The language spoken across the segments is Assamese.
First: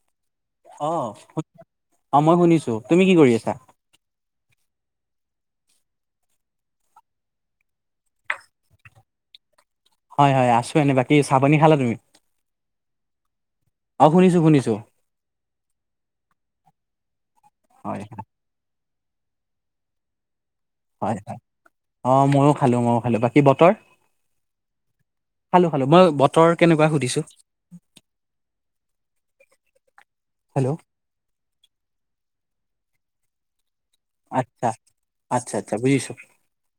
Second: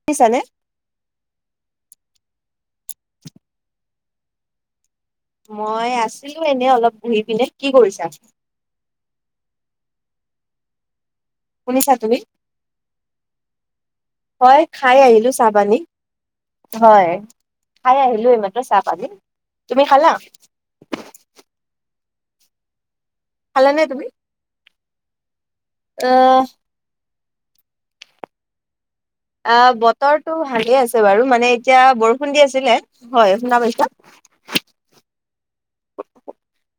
হেল্ল'। অ', অ', মই শুনিছো, তুমি কি কৰি আছা? মই আছিলো এনে অলপ বহি পিনে, কি কৰিছা? হয় হয়, আছো এনে বা শুনিছা তুমি? অ', শুনিছো হয়, শুনিছো খাই আহিলো চাহ পানী। হয়, খাই হয়, আহিলো এইমাত্ৰ চাহ পানী, তুমি খালা? হয়, হয়, অ', ময়ো খালো, ময়ো খালো, বাকী বতৰ? খালানে তুমি? খালো খালো, মই আহ বতৰ কেনেকুৱা সুধিছো। অ ', বতৰটো হেল্ল' ভালে আছে বাৰু, মানে এতিয়া বৰষুণ দি আছিলে, হয়, শুনা পাইছা? আচ্ছা। আচ্ছা আচ্ছা বুজিছো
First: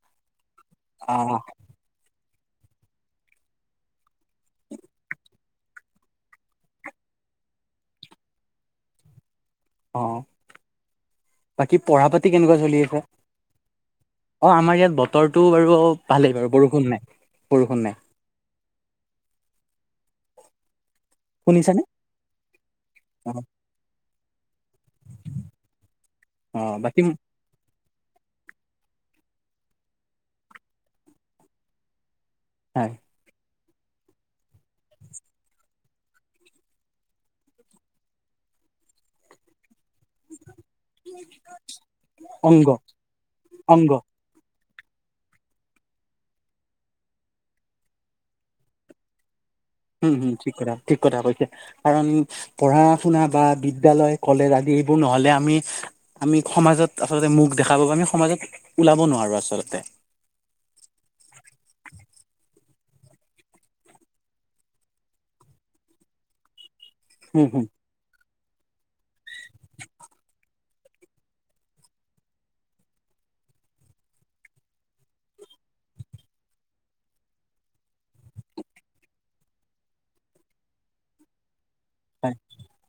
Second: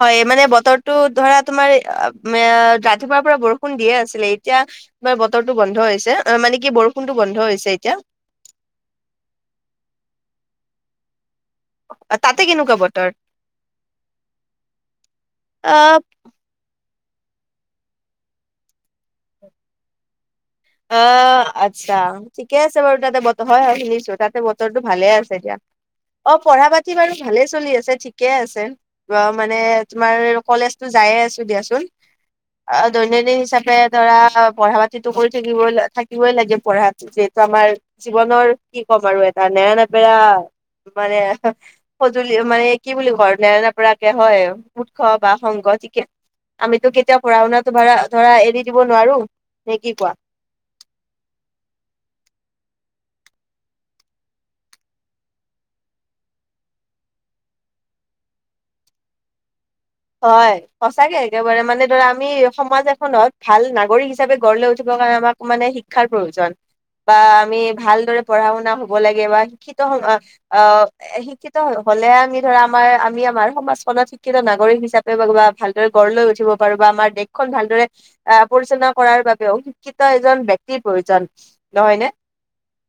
হয় মানে বতৰটো ধৰা অ', তোমাৰ এ ৰাতিপুৱাৰ পৰা বৰষুণ দিয়ে আছিলে, এতিয়া তোমাৰ বতৰটো বন্ধ হৈছে, অ', মানে কি বৰষুণ টো বন্ধ হৈছে এতিয়া। অ', বাকী পঢ়া পাতি তাতে কেনেকুৱা চলি আছে? বতৰ? অ', আমাৰ ইয়াত বতৰটো বাৰু আহ ভালেই বাৰু, বৰষুণ নাই। বৰষুণ নাই। অ', শুনিছানে আচ্ছা, ঠিকে আছে বাৰু, তাতে ব অ', হয় হয়, শুনিছো তাত টো ভালে আছে দিয়া, অ', পঢ়া পাতি বাৰু ভালে চলি আছে। ঠিকে আছে, মানে তোমাৰ কলেজতো যায়ে আছো দিয়াচোন। অ', হয় দৈনন্দিন হিচাপে ধৰা পঢ়া পাতিতো কৰি থাকিব থাকিবই লাগে পঢ়াতো, যিহেতু আমাৰ জীৱনৰ কি ক'ম আৰু এটা নেৰা নেপেৰা বেৰা মানে সজুলি, মানে অংগ কি বুলি ঘৰত নেৰা অংগ নেপেৰাকে হয়। উৎস বা সংগ ঠিকে, আমিতো কেতিয়াও পঢ়া শুনাটো ভৰা ধৰা এৰি দিব নোৱাৰো। নে কি কোৱা? উম, হম ঠিক কথা ঠিক কথা কৈছে, কাৰণ পঢ়া শুনা বা বিদ্যালয়, কলেজ আদি এইবোৰ নহ'লে আমি আমি আমি সমাজত আচলতে মুখ দেখাব বা আমি সমাজক ওলাব নোৱাৰো আচলতে। হয়, সচাঁকে একেবাৰে, মানে ধৰা আমি সমাজ এখনত ভাল নাগৰিক হিচাপে গঢ় লৈ উঠিব কাৰনে মানে আমাক মানে শিক্ষাৰ প্ৰয়োজন, বা উম আমি হুম ভালদৰে পঢ়া শুনা হ'ব লাগে, বা শিক্ষিত অ শিক্ষিত হ'লেহে আমি ধৰা আমাৰ আমি আমাৰ সমাজখনত শিক্ষিত নাগৰিক হিচাপে বা ভালদৰে গঢ় লৈ উঠিব পাৰো, বা আমাৰ দেশখন ভালদৰে আহ', পৰিচালনা কৰাৰ বাবেও শিক্ষিত এজন ব্যক্তিৰ প্ৰয়োজন। নহয় নে হয়,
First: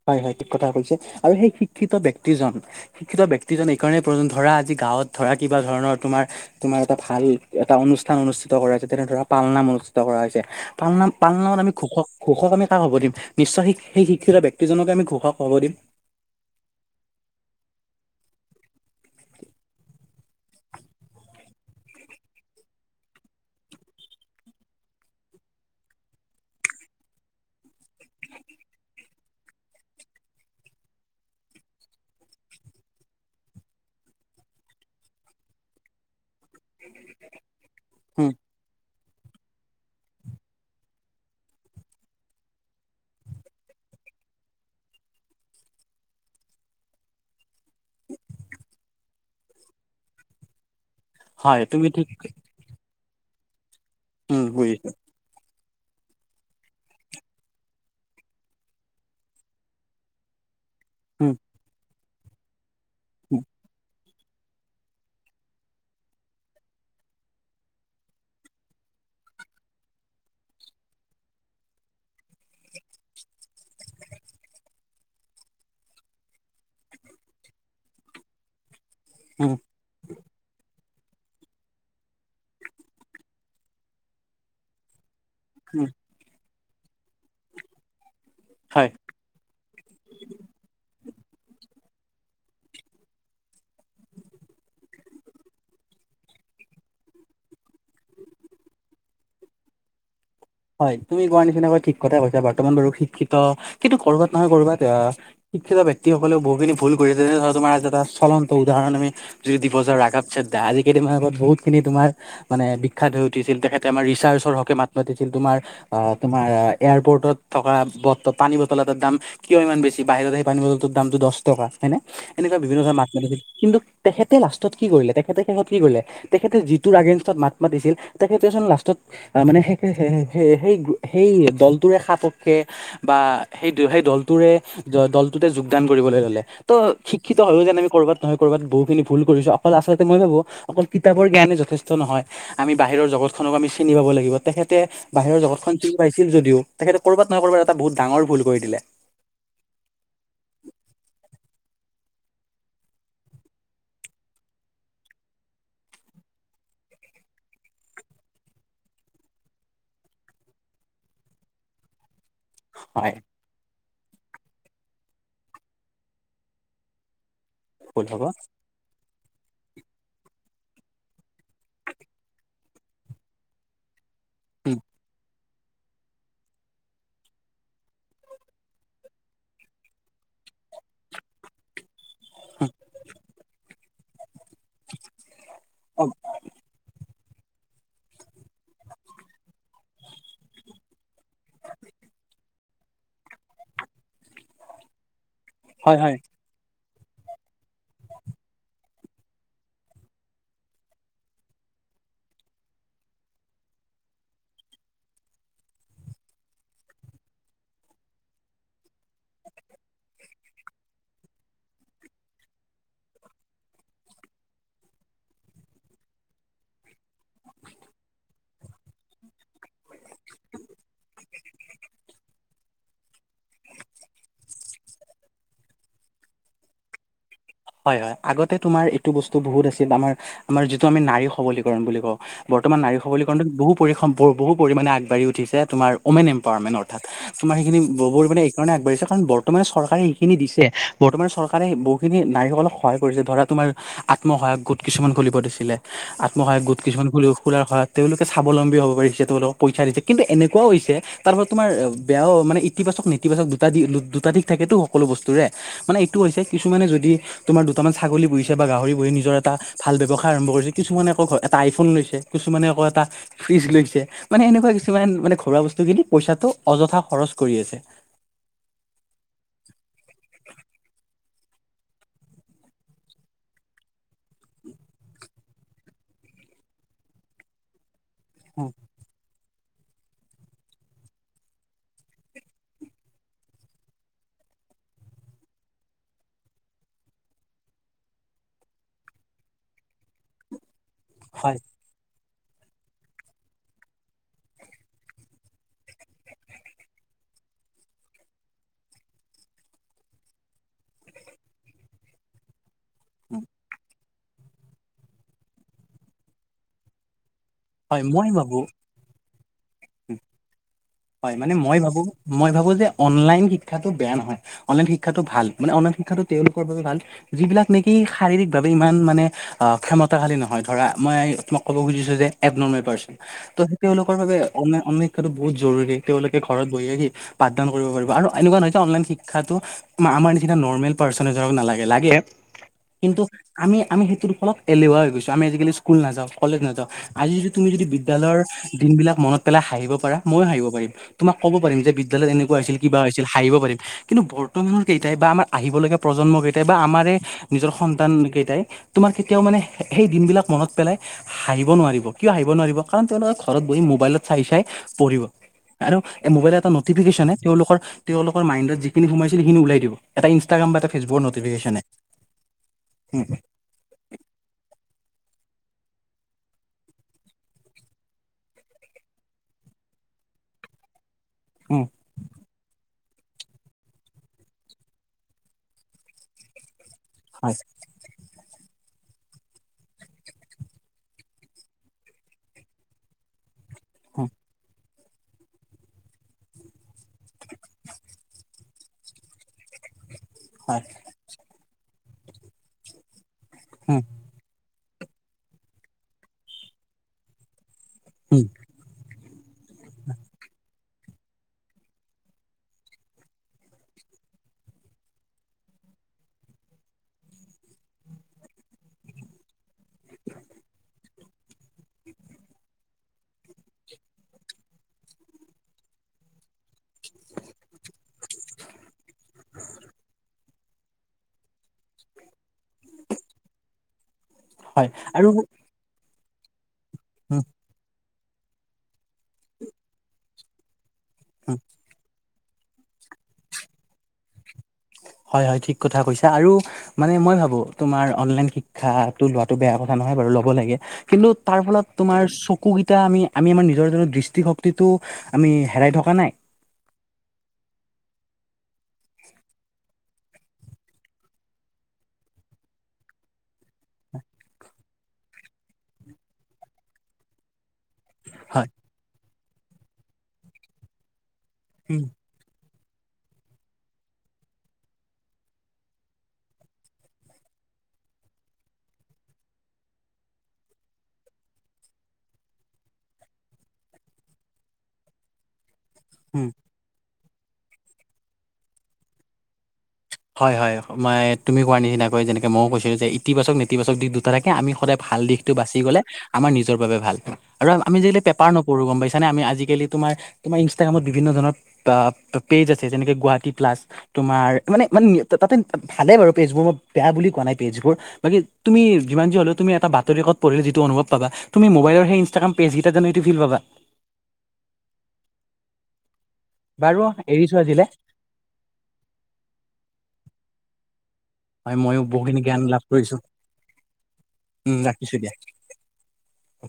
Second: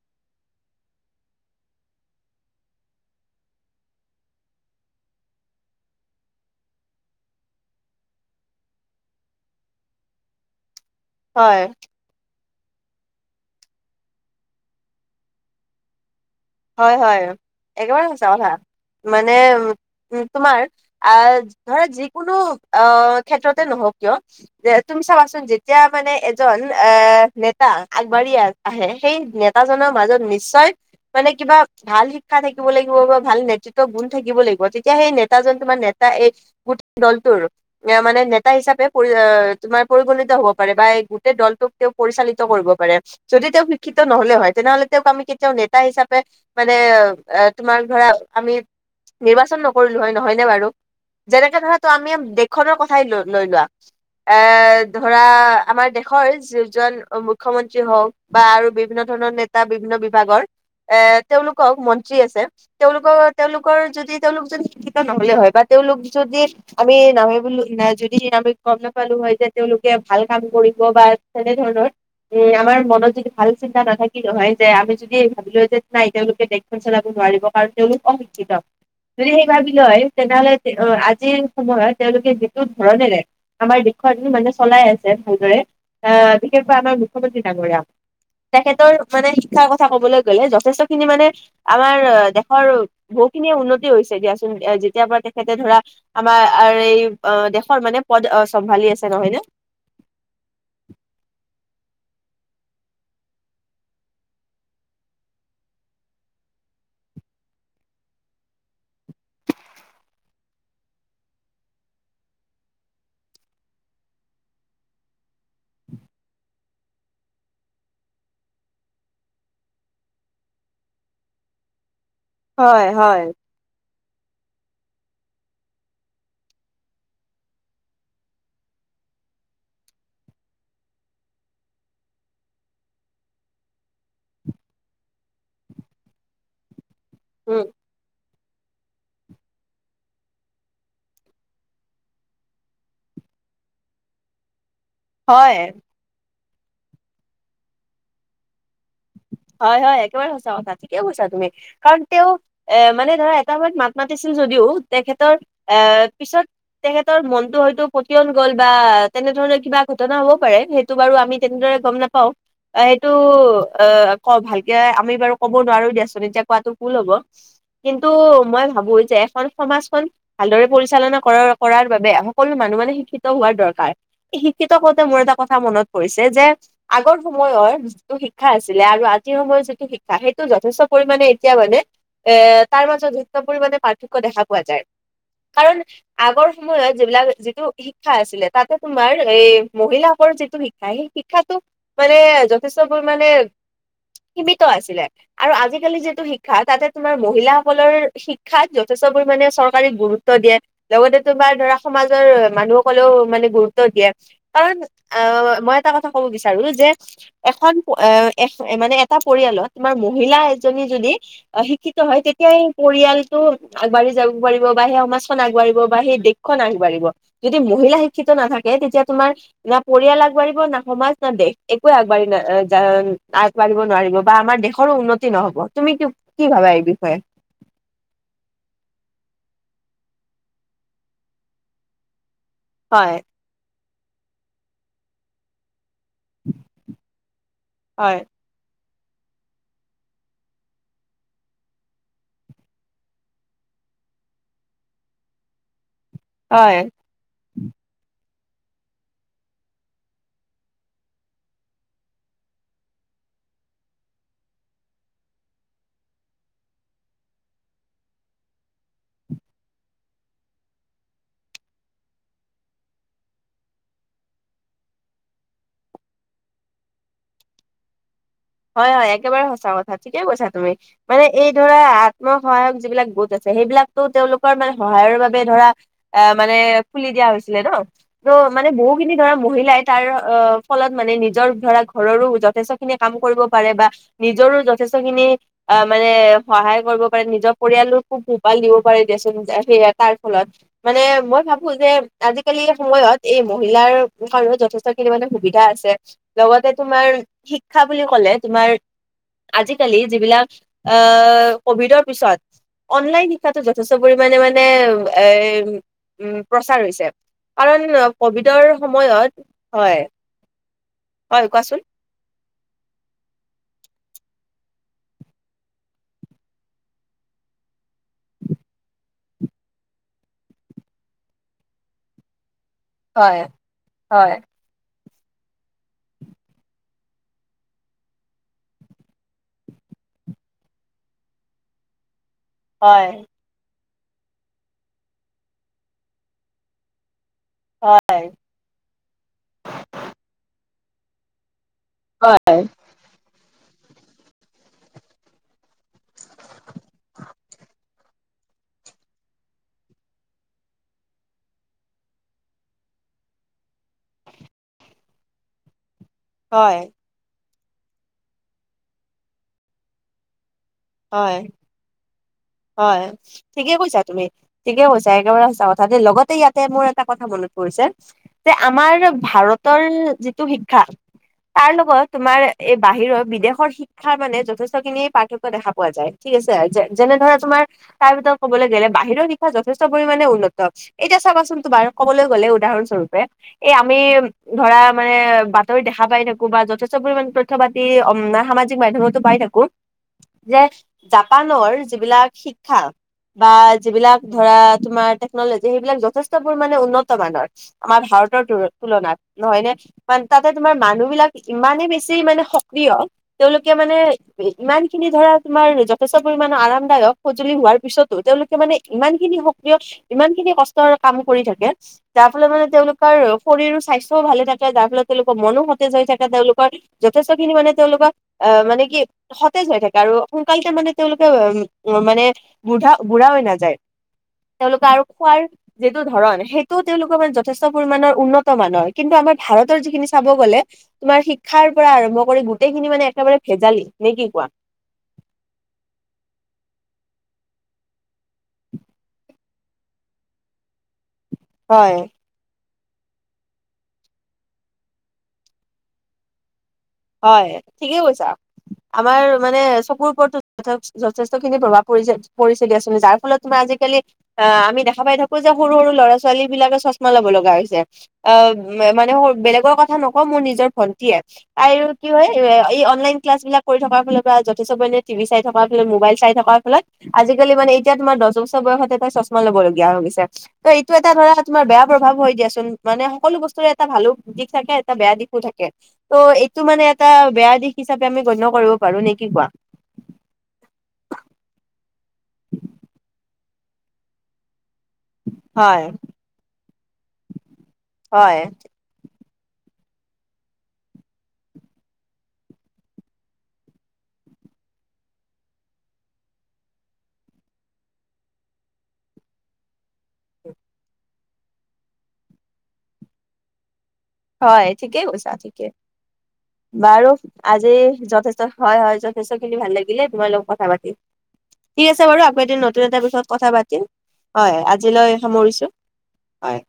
হয়, হয়, ঠিক কথা কৈছে, আৰু সেই শিক্ষ শিক্ষিত ব্যক্তিজন শিক্ষিত ব্য্ক্তিজন এইকাৰণেই ধৰা আজি গাঁৱত ধৰা কিবা ধৰণৰ তোমাৰমাৰ এটা ভাল এটা অনুষ্ঠান অনুষ্ঠিত কৰা হৈছে তেনে ধৰা পালনাম অনুষ্ঠিত কৰা হৈছে। পাল নাম পালনামত হয় আমি ঘোষক, ঘোষক আমি কাক হ'ব দিম নিশ্চয় সি সেই শিক্ষিত ব্যক্তিজনকে আমি ঘোষা খাব দিম। হয়, হয়, একেবাৰে সঁচা কথা মানে। উ, তোমাৰ আহ ধৰা যিকোনো আহ ক্ষেত্ৰতে নহওক কিয় যে চাবাচোন যেতিয়া মানে এজন অ নেতা আগবাঢ়ি আহে সেই নেতাজনৰ ম মাজত নিশ্চয়। মানে কিবা ভাল শিক্ষা থাকিব লাগিব বা ভাল নেতৃত্ব গুণ থাকিব লাগিব তেতিয়া সেই নেতাজন তোমাৰ নেতা। এই গোটেই দলটোৰ এ, মানে উম নেতা হিচাপে। তোমাৰ পৰিগণিত হব পাৰে বা এই গোটেই দলটোক তেওঁ পৰিচালিত কৰিব পাৰে যদি তেওঁ শিক্ষিত। নহ'লে হয় তেনেহলে তেওঁক আম কেতিয়াও। তাৰ, হিচাপে মানে তোমাৰ ধৰা আমি। নিৰ্বাচন নকৰিলো হয় নহয়নেে বাৰু। যেনেকে হয় ধৰা তো তুমি ঠিক আমি দেশখনৰ কথাই ল লৈ লোৱা এ, উম বুজিছো ধৰা। আমাৰ দেশৰ যিজন মুখ্যমন্ত্ৰী হওঁক বা আৰু বিভিন্ন ধৰণৰ নেতা বিভিন্ন বিভাগৰ। এ, উম তেওঁলোকক মন্ত্ৰী আছে তেওঁলোকৰ তেওঁলোকৰ যদি। তেওঁলোক যদি শিক্ষিত নহলে হয় বা তেওঁলোক যদি আমি নাম বুলি যদি নামি গম নাপালো। হয় যে তেওঁলোকে ভাল কাম কৰিব বা তেনেধৰণৰ। এ, আমাৰ মনত যদি ভাল চিন্তা নাথাকিল নহয় যে আমি যদি। ভাবিলো যে নাই তেওঁলোকে দেশখন চলাব নোৱাৰিব কাৰণ তেওঁলোক অশিক্ষিত। যদি সেই উম ভাবি লয় তেনেহ'লে অ, আজিৰ সময়ত তেওঁলোকে যিটো ধৰণেৰে আমাৰ দেশৰ মানে চলাই আছে। ভালদৰে উম আহ বিশেষকৈ আমাৰ মুখ্যমন্ত্ৰী ডাঙৰীয়া। হয়। তেখেতৰ মানে শিক্ষাৰ কথা ক'বলৈ। গ'লে যথেষ্ট খিনি মানে আমাৰ দেশৰ বহুখিনিয়ে উন্নতি হৈছে দিয়াচোন যেতিয়া পৰা তেখেতে। ধৰা আমাৰ, এই দেশৰ মানে পদ, চম্ভালি আছে নহয় ন। হয় তুমি কোৱাৰ নিচিনাকৈ ঠিক কতাই কৈছা বৰ্তমান বাৰু শিক্ষিত, কিন্তু কৰবাত নহয় ক'বাত। শিক্ষিত ব্য্ক্তিসকলেও বহুখিনি ভুল কৰিছে তোমাৰ আ এটা চল উদৰণ আমি যদি দিব যা ৰাৱ চে আজিালি মিন আগত বহুত খিনি তুমাৰ মানে বিখ্যাত হৈ উঠিছিল তেখে আমাৰ ৰিচাৰ্চৰ হকে মাত মাতি। তোমাৰ অ, তোমাৰ এয়াৰপৰ্টত থকা ব পানী বটল এটাৰ দাম কিয় ইমান বেছি বাঢ়ি। সেই পানী বলৰ দামটো দহ টকা হয়ে এনেকুৱা বিভিন্ন হয় ধৰণ মাত হয় মেলিছিল কিন্তু। তেখেতে লাষ্টত কি কৰিলে তেখেতে তেখত কি কৰিলে তেখেতে যিটোৰ আগেনষ্টত মাত মাতিছিল তেখেতেন লাষ্টত। অ, মানে সেই। স, সেই সেই দলটোোৰে সাপক্ষে বা সেই সেই দলটোৰে। দলটোতে যোগদান কৰিবলৈ ল'লে ত শিক্ষিত হ'লেও যেন আমি কৰ'বাত নহয়। বাত বহুিনি ভুল কৰিছো অকল আচলতে মই ভাবো অকল কিতাপৰ জ্ানে যেষ্ট নহয় আমি বাহিৰৰ জগত। আমি চিনি পাব লাগ তেখেত। বাহিৰৰ হয় জগতখন চি পাইছিল যদিও তেখেতে কৰ'ৰবাত নহয় ক'ৰবাত এটা বহুত ডাঙৰ ভুল কৰি দিলে। হয়, হয় একেবাৰে সঁচা কথা ঠিকে কৈছা তুমি কাৰণ তেওঁ এ মানে ধৰা এটা সময়ত মাত মাতিছিলো। যদিও তেখেতৰ এ পিছত তেখৰ মনতটো হয়তো প গ'ল বা তেনে। ধৰণৰ কিবা ঘটনা হ'ব পাৰে সেইটো বাৰু আমি তেনেদৰে গম নাপাওঁ। অ, সেইটো হয় অ ক ভালকে আমি বাৰু ক'ব নোৱাৰো দিয়াচোন এতিয়া কোৱাাতটো ভুল হ'ব। ভুল কিন্তু হ'ব মই ভাবো যে এখন সমাজখন। ভালদৰে পৰিচালনা কৰ কৰাৰ বাবে সকলো মানুহ মানে শিক্ষিত হোৱাৰ দৰকাৰ। শিক্ষিত কওঁতে মোৰ ত কথা মনত পৰিছে যে আগৰ সময়ৰ যিটো শিক্ষা আছিলে আৰু। যিটো শিক্ষা সেইটো যথেষ্ট পৰিমণে এতিয়া মানে এ তাৰ মাজত যষ্ট পৰি। দেখা পোৱা যায় কাৰণ উম, আগৰ সময়ত যিবিলাক। যিটো শিক্ষা আছিলে তাতে তোমাৰ এই মহিলাসকল যিটো শিক্ষা সেই শিক্ষাটো মানে। এ, যথেষ্ট পৰিমাণে সীমিত আছিলে আৰু আজিকালি হয় হয় যিটো শিক্ষা তাতে তোমাৰ মহিলাাসকলৰ শিক্ষাত যথেষ্ট পৰিমণে চৰকাৰে গুৰুত্ব দিয়ে লগতে তোমাৰ ধৰা সমাজৰ মানুহসকলেও মানে গুৰুত্ব দিয়ে কাৰণ আ, মই এটা কথা ক'ব বিচাৰো যে এখন এ মানে এটা পৰিয়ালত তোমাৰ মহিলা এজনী যদি অ' শিক্ষিত হয় তেতিয়া এই পৰিয়ালটো আগবাঢ়ি যাব পাৰিব বা সেই সমাজখন আগবাঢ়িব বা সেই দেশখন আগবাঢ়িব যদি মহিলা শিক্ষিত নাথাকে থাকে তেতিয়া তোমাৰ না পৰিয়াল আগবাঢ়িব, না সমাজ, না দেশ একোয়ে আগবাঢ়ি না আগবাঢ়িব নোৱাৰিব বা আমাৰ দেশৰো উন্নতি নহ'ব। তুমি কি ভাবা এই বিষয়ে? হয় হয় আগতে তোমাৰ এইটো বস্তু বহুত আছিল আমাৰ আমাৰ যিটো আমি নাৰী সবলীকৰণ বুলি কওঁ বৰ্তমান নাৰী হয় সবলীকৰণটো বহু পৰিসম বহু পৰিমাণে আগবাঢ়ি উঠিছে তোমাৰ উমেন এম্পাৱাৰমেন অৰ্থাৎ তুমাৰ হয় এই কাৰণে আগবাঢ়িছে কাৰন বৰ্তমানে চৰকাৰে এইখিনি দিছে বৰ্তমান চৰকাৰে বহুখিনি নাৰীসকলক সহায় কৰিছে ধৰা তোমাৰ আত্মসহায়ক গোট কিছুমান খুলিব দিছিলে। আত্মসহায়ক গোট হয় কিছুমান খ-খোলাৰ সহায়ত তেওঁলোকে স্বাৱলম্বী হ'ব পাৰিছে তোলক পইচা দিছে কিন্তু এনেকুৱাও হৈছে তাৰ পৰা তুমাৰ বেয়াওঁ মানে ইতিবাকচক নীত ইতিবাচক দুটা দি দু-দুটা দিশ থাকেতো সকলো বস্তুৰে মানে এইটো হৈছে কিছুমানে যদি তোমাৰ দুটামান ছাগলী পুহিছে বা গাহৰি পুহি নিজৰ এটা ভাল ব্যৱসায় আৰম্ভ কৰিছে। কিছুমান আকৌ এটা আইফোন লৈছে। কিছুমানে আকৌ এটা ফ্ৰিজ লৈছে মানে এনেকুৱা কিছুমান মানে ঘৰুৱা বস্তু কিনি পইচাটো অযথা খৰচ ৰচ কৰি আছে। হয় হয় একেবাৰে সঁচা কথা ঠিকে কৈছা তুমি মানে এই ধৰা আত্ম সহায়ক যিবিলাক গোট আছে সেইবিলাকতো তেওঁলোকৰ মানে সহায়ৰ বাবে ধৰা আ মানে খুলি দিয়া হৈছিলে ন'। ত' মানে বহুখিনি ধৰা মহিলাই তাৰ অ' ফলত মানে নিজৰ ধৰা ঘৰৰো যথেষ্টখিনি কাম পাৰে বা নিজৰো যথেষ্টখিনি অ' মানে সহায় কৰিব পাৰে, নিজৰ পৰিয়ালৰ খুব পোহপাল দিব পাৰি দিয়াচোন। সেয়ে তাৰ ফলত মানে মই হয় ভাবোঁ যে আজিকালি সময়ত এই মহিলাৰ কাৰণে যথেষ্টখিনি মানে সুবিধা আছে লগতে তোমাৰ শিক্ষা বুলি কলে তোমাৰ আজিকালি যিবিলাক আ, কভিডৰ পিছত অনলাইন শিক্ষাটো যথেষ্ট পৰিমানে এ, উ, প্ৰচাৰ হৈছে। কাৰণ হয় মই ভাবো কভিডৰ সময়ত, হয়। হয় মানে মই ভাবোঁ মই ভাবোঁ যে অনলাইন শিক্ষাটো বেয়া নহয়। অনলাইন শিক্ষাটো ভাল মানে অনলাইন শিক্ষা তেওঁলোকৰ বাবে ভাল যিবিলাক নেকি ই শাৰীৰিক ভাৱে ইমান মানে অ' ক্ষমতাশালী নহয় ধৰা মই তোমাক ক'ব খুজিছো যে এবনবে পাৰ্চন। হয় ত' তেওঁলোকৰ বাবে হয়। অনলাইন শিক্ষাটো বহুত জৰুৰী, তেওঁলোকে ঘৰত বহি পঠদান কৰিব পাৰিব আৰু এনেকুৱা অনলাইন শিক্ষাটো আমাৰ নিচিনা নৰ্মেল পাৰ্চনে ধৰক নালাগে। লাগে হয় কিন্তু আমি আমি সেইটোৰ ফলত এলেহুৱা হৈ গৈছোঁ, আমি আজিকালি স্কুল নাযাওঁ, কলেজ নাযাওঁ। আজি যদি তুমি যদি হয়। বিদ্যালয়ৰ দিনবিলাক মনত পেলাই হাঁহিব পাৰা ময়ো হাঁহিব পাৰিম। তোমাক ক'ব পাৰিম যে বিদ্যালয়ত এনেকুৱা হৈছিল কিবা হৈছিল হাঁহিব পাৰিম। কিন্তু বৰ্তমানৰ কেইটাই বা আমাৰ আহিবলগীয়া প্ৰজন্ম কেইটাই বা আমাৰে নিজৰ সন্তান কেইটাই তোমাৰ কেতিয়াও মানে সেই দিনবিলাক মনত পেলাই হাঁহিব নোৱাৰিব কিয় হাঁহিব নোৱাৰিব কাৰণ তেওঁলোকে ঘৰত বহি মোবাইলত চাই চাই পঢ়িব আৰু মোবাইলৰ এটা হয় নটিফিকেশ্যনে তেওঁলোকৰ তেওঁলোকৰ মাইণ্ডত যিখিনি সোমাইছিল সেইখিনি ওলাই দিব এটা ইনষ্টাগ্ৰাম বা এটা ফেচবুকৰ হয় নটফিকেশচনে। হয় ঠিকেই কৈছা তুমি, ঠিকে কৈছা একেবাৰে সঁচা কথা। তাতে লগতে ইয়াতে মোৰ এটা কথা মনত পৰিছে যে আমাৰ ভাৰতৰ যিটো শিক্ষা তাৰ লগত তোমাৰ এ বাহিৰত বিদেশৰ শিক্ষাৰ মানে যথেষ্টখিনিয়ে পাৰ্থক্য দেখা পোৱা যায় ঠিক আছে যে যেনে ধৰা হয় তোমাৰ তাৰ ভিতৰত ক'বলৈ গ'লে বাহিৰৰ শিক্ষা যথেষ্ট পৰিমাণে উন্নত। এতিয়া চাবাচোন তোমাৰ কবলৈ গ'লে উদাহৰণস্বৰূপে এই আমি উম ধৰা মানে বাতৰি দেখা পাই থাকোঁ বা যথেষ্ট পৰিমে তথ্য পাতি অম সামাজিক মাইডমতো পাই থাকোঁ। যে হয় জাপানৰ যিবিলাক শিক্ষা বা উম যিবিলাক ধৰা তোমাৰ টেকনলজি সেইবিলাক যথেষ্ট পৰিমানে উন্নত মানৰ আমাৰ ভাৰতৰ উম তু তুলনাত। নহয় নে মানে তাতে তোমাৰ মানুহ বিলাক ইমানেই বেছি মানে সক্ৰিয় তেওঁলোকে মানে ইমান খিনি ধৰা তোমাৰ যথেষ্ট পৰিমণৰ আৰামদায়ক সজুলি হোৱাৰ পিছতো তেওঁলোকে মানে ইমান খিনি সক্ৰিয় ইমান খিনি কষ্টৰ কাম কৰি থাকে যা যাৰ ফলত মানে তেওঁলোকৰ শৰীৰৰ স্বাস্থ্যও ভালে থাকে যাৰ ফলত তেওঁলোকৰ মনো সতেজ হৈ থাকে তেওঁলোকৰ যথেষ্ট খিনি মানে তেওঁলোকক অ' মানে কি সতেজ হৈ থাকে আৰু সোনকালতে মানে তেওঁলোকে উম মানে বুঢ়া বুঢ়া হৈ নাযায় তেওঁলোকে আৰু খোৱাৰ যিটো ধৰণ সেই সেইটোও তেওঁলোকৰ মানে উম যথেষ্ট পৰিমানৰ উন্নত মানৰ কিন্তু আমাৰ ভাৰতৰ যিখিনি চাব গ'লে তোমাৰ শিক্ষাৰ পৰা আৰম্ভ কৰি গোটেইখিনি মানে একেবাৰে ভেজালি নে কি কোৱা। হয় হয় ঠিক কথা কৈছা আৰু মানে মই ভাবোঁ তোমাৰ অনলাইন শিক্ষাটো ল বেয়া কথা নহয় বাৰু ল'ব লাগে কিন্তু তাৰ ফলত হয় তোমাৰ চ চকু কেইটা আমি আমি আমাৰ নিজৰ দৃষ্টিশক্তিটো আমি হেৰাই থকা নাই। হয় ঠিকেই কৈছা, আমাৰ মানে চকুৰ [unintelligible] যথেষ্ট খিনি প্ৰভাৱ পৰি পৰিছে দিয়াচোন যাৰ ফলত তোমাৰ আজিকালি অ' আমি দেখ [unintelligible] পাই থাকোঁ যে সৰু সৰু ল'ৰা ছোৱালীবিলাকে চশমা ল'ব লগা হৈছে হয় অ' মানে সৰু বেলেগৰ কথা নকওঁ মোৰ নিজৰ ভন্টিয়ে আৰু উম কি হয় এ অনলাইন ক্লাছবিলাক কৰি থকাৰ ফলত বা যথেষ্ট পৰিমানে টিভি চাই থকাৰ ফ মোবাইল চাই থকাৰ ফলত আজিকালি মানে এতিয়া তোমাৰ দহ বছৰ বয়সতে তাই চশমা ল'ব লগগীয়া হৈ গৈছে, ত' এইটো এটা ধৰা তোমাৰ বেয়া প্ৰভাৱ হৈ দিয়াচোন মা মানে সকলো বস্তুৰে এটা ভালো দিশ থাকে এটা বেয়া দিশো থাকে উম ত' [unintelligible] বেয়া দিশ হিচাপে আমি গণ্য কৰিব পাৰো, নে কি কোৱা? হয় হয় মই তুমি কোৱাৰ নিচিনাকৈ যেনেকে ময়ো কৈছিলোঁ যে ইতিবাচক নেতিবাচক দিশ দুটা থাকে আমি সদায় ভাল দিশটো বাচি হয়। গ'লে আমাৰ নিজৰ বাবে ভাল, আৰু আমি যতি হয়, পেপাৰ নকৰো গ'ম পাইছ [unintelligible] আমি আজিকালি তোমাৰ তোমাৰ ইনষ্টাগ্ৰামত বিভিন্ন ধৰণৰ পেজ আছে যেনেকে গুৱাহাটী প্লাছ তোমাৰ মানে মানে তাতে ভালে বাৰু পেজবোৰ মই বেয়া বুলি কোৱা নাই পেজবোৰ বাকী তুমি যিমান যে হ'লে তুমি এটা বাতৰি কাকত পঢ়িলে যিটো অনুভৱ পাবা তুমি মোবাইল সেই ইনষ্টাগ্ৰাম পেজ কেইটাত জানো এইটো ফিল পাবা। হয় ঠিকে কৈছা ঠিকে। বাৰু এৰিছো আজি আজিলে যথেষ্ট হয় হয় যথেষ্টখিনি ভাল লাগিলে তোমাৰ লগত কথা পাতি। হয় ঠিক ময়ো আছে বাৰু আকৌ বহুখিনি এদিন জ্ঞান নতুন লাভ এটা কৰিছো বিষয়ত কথা পাতিম হয় উম ৰাখিছো আজিলৈ দিয়া সামৰিছোঁ। হয়।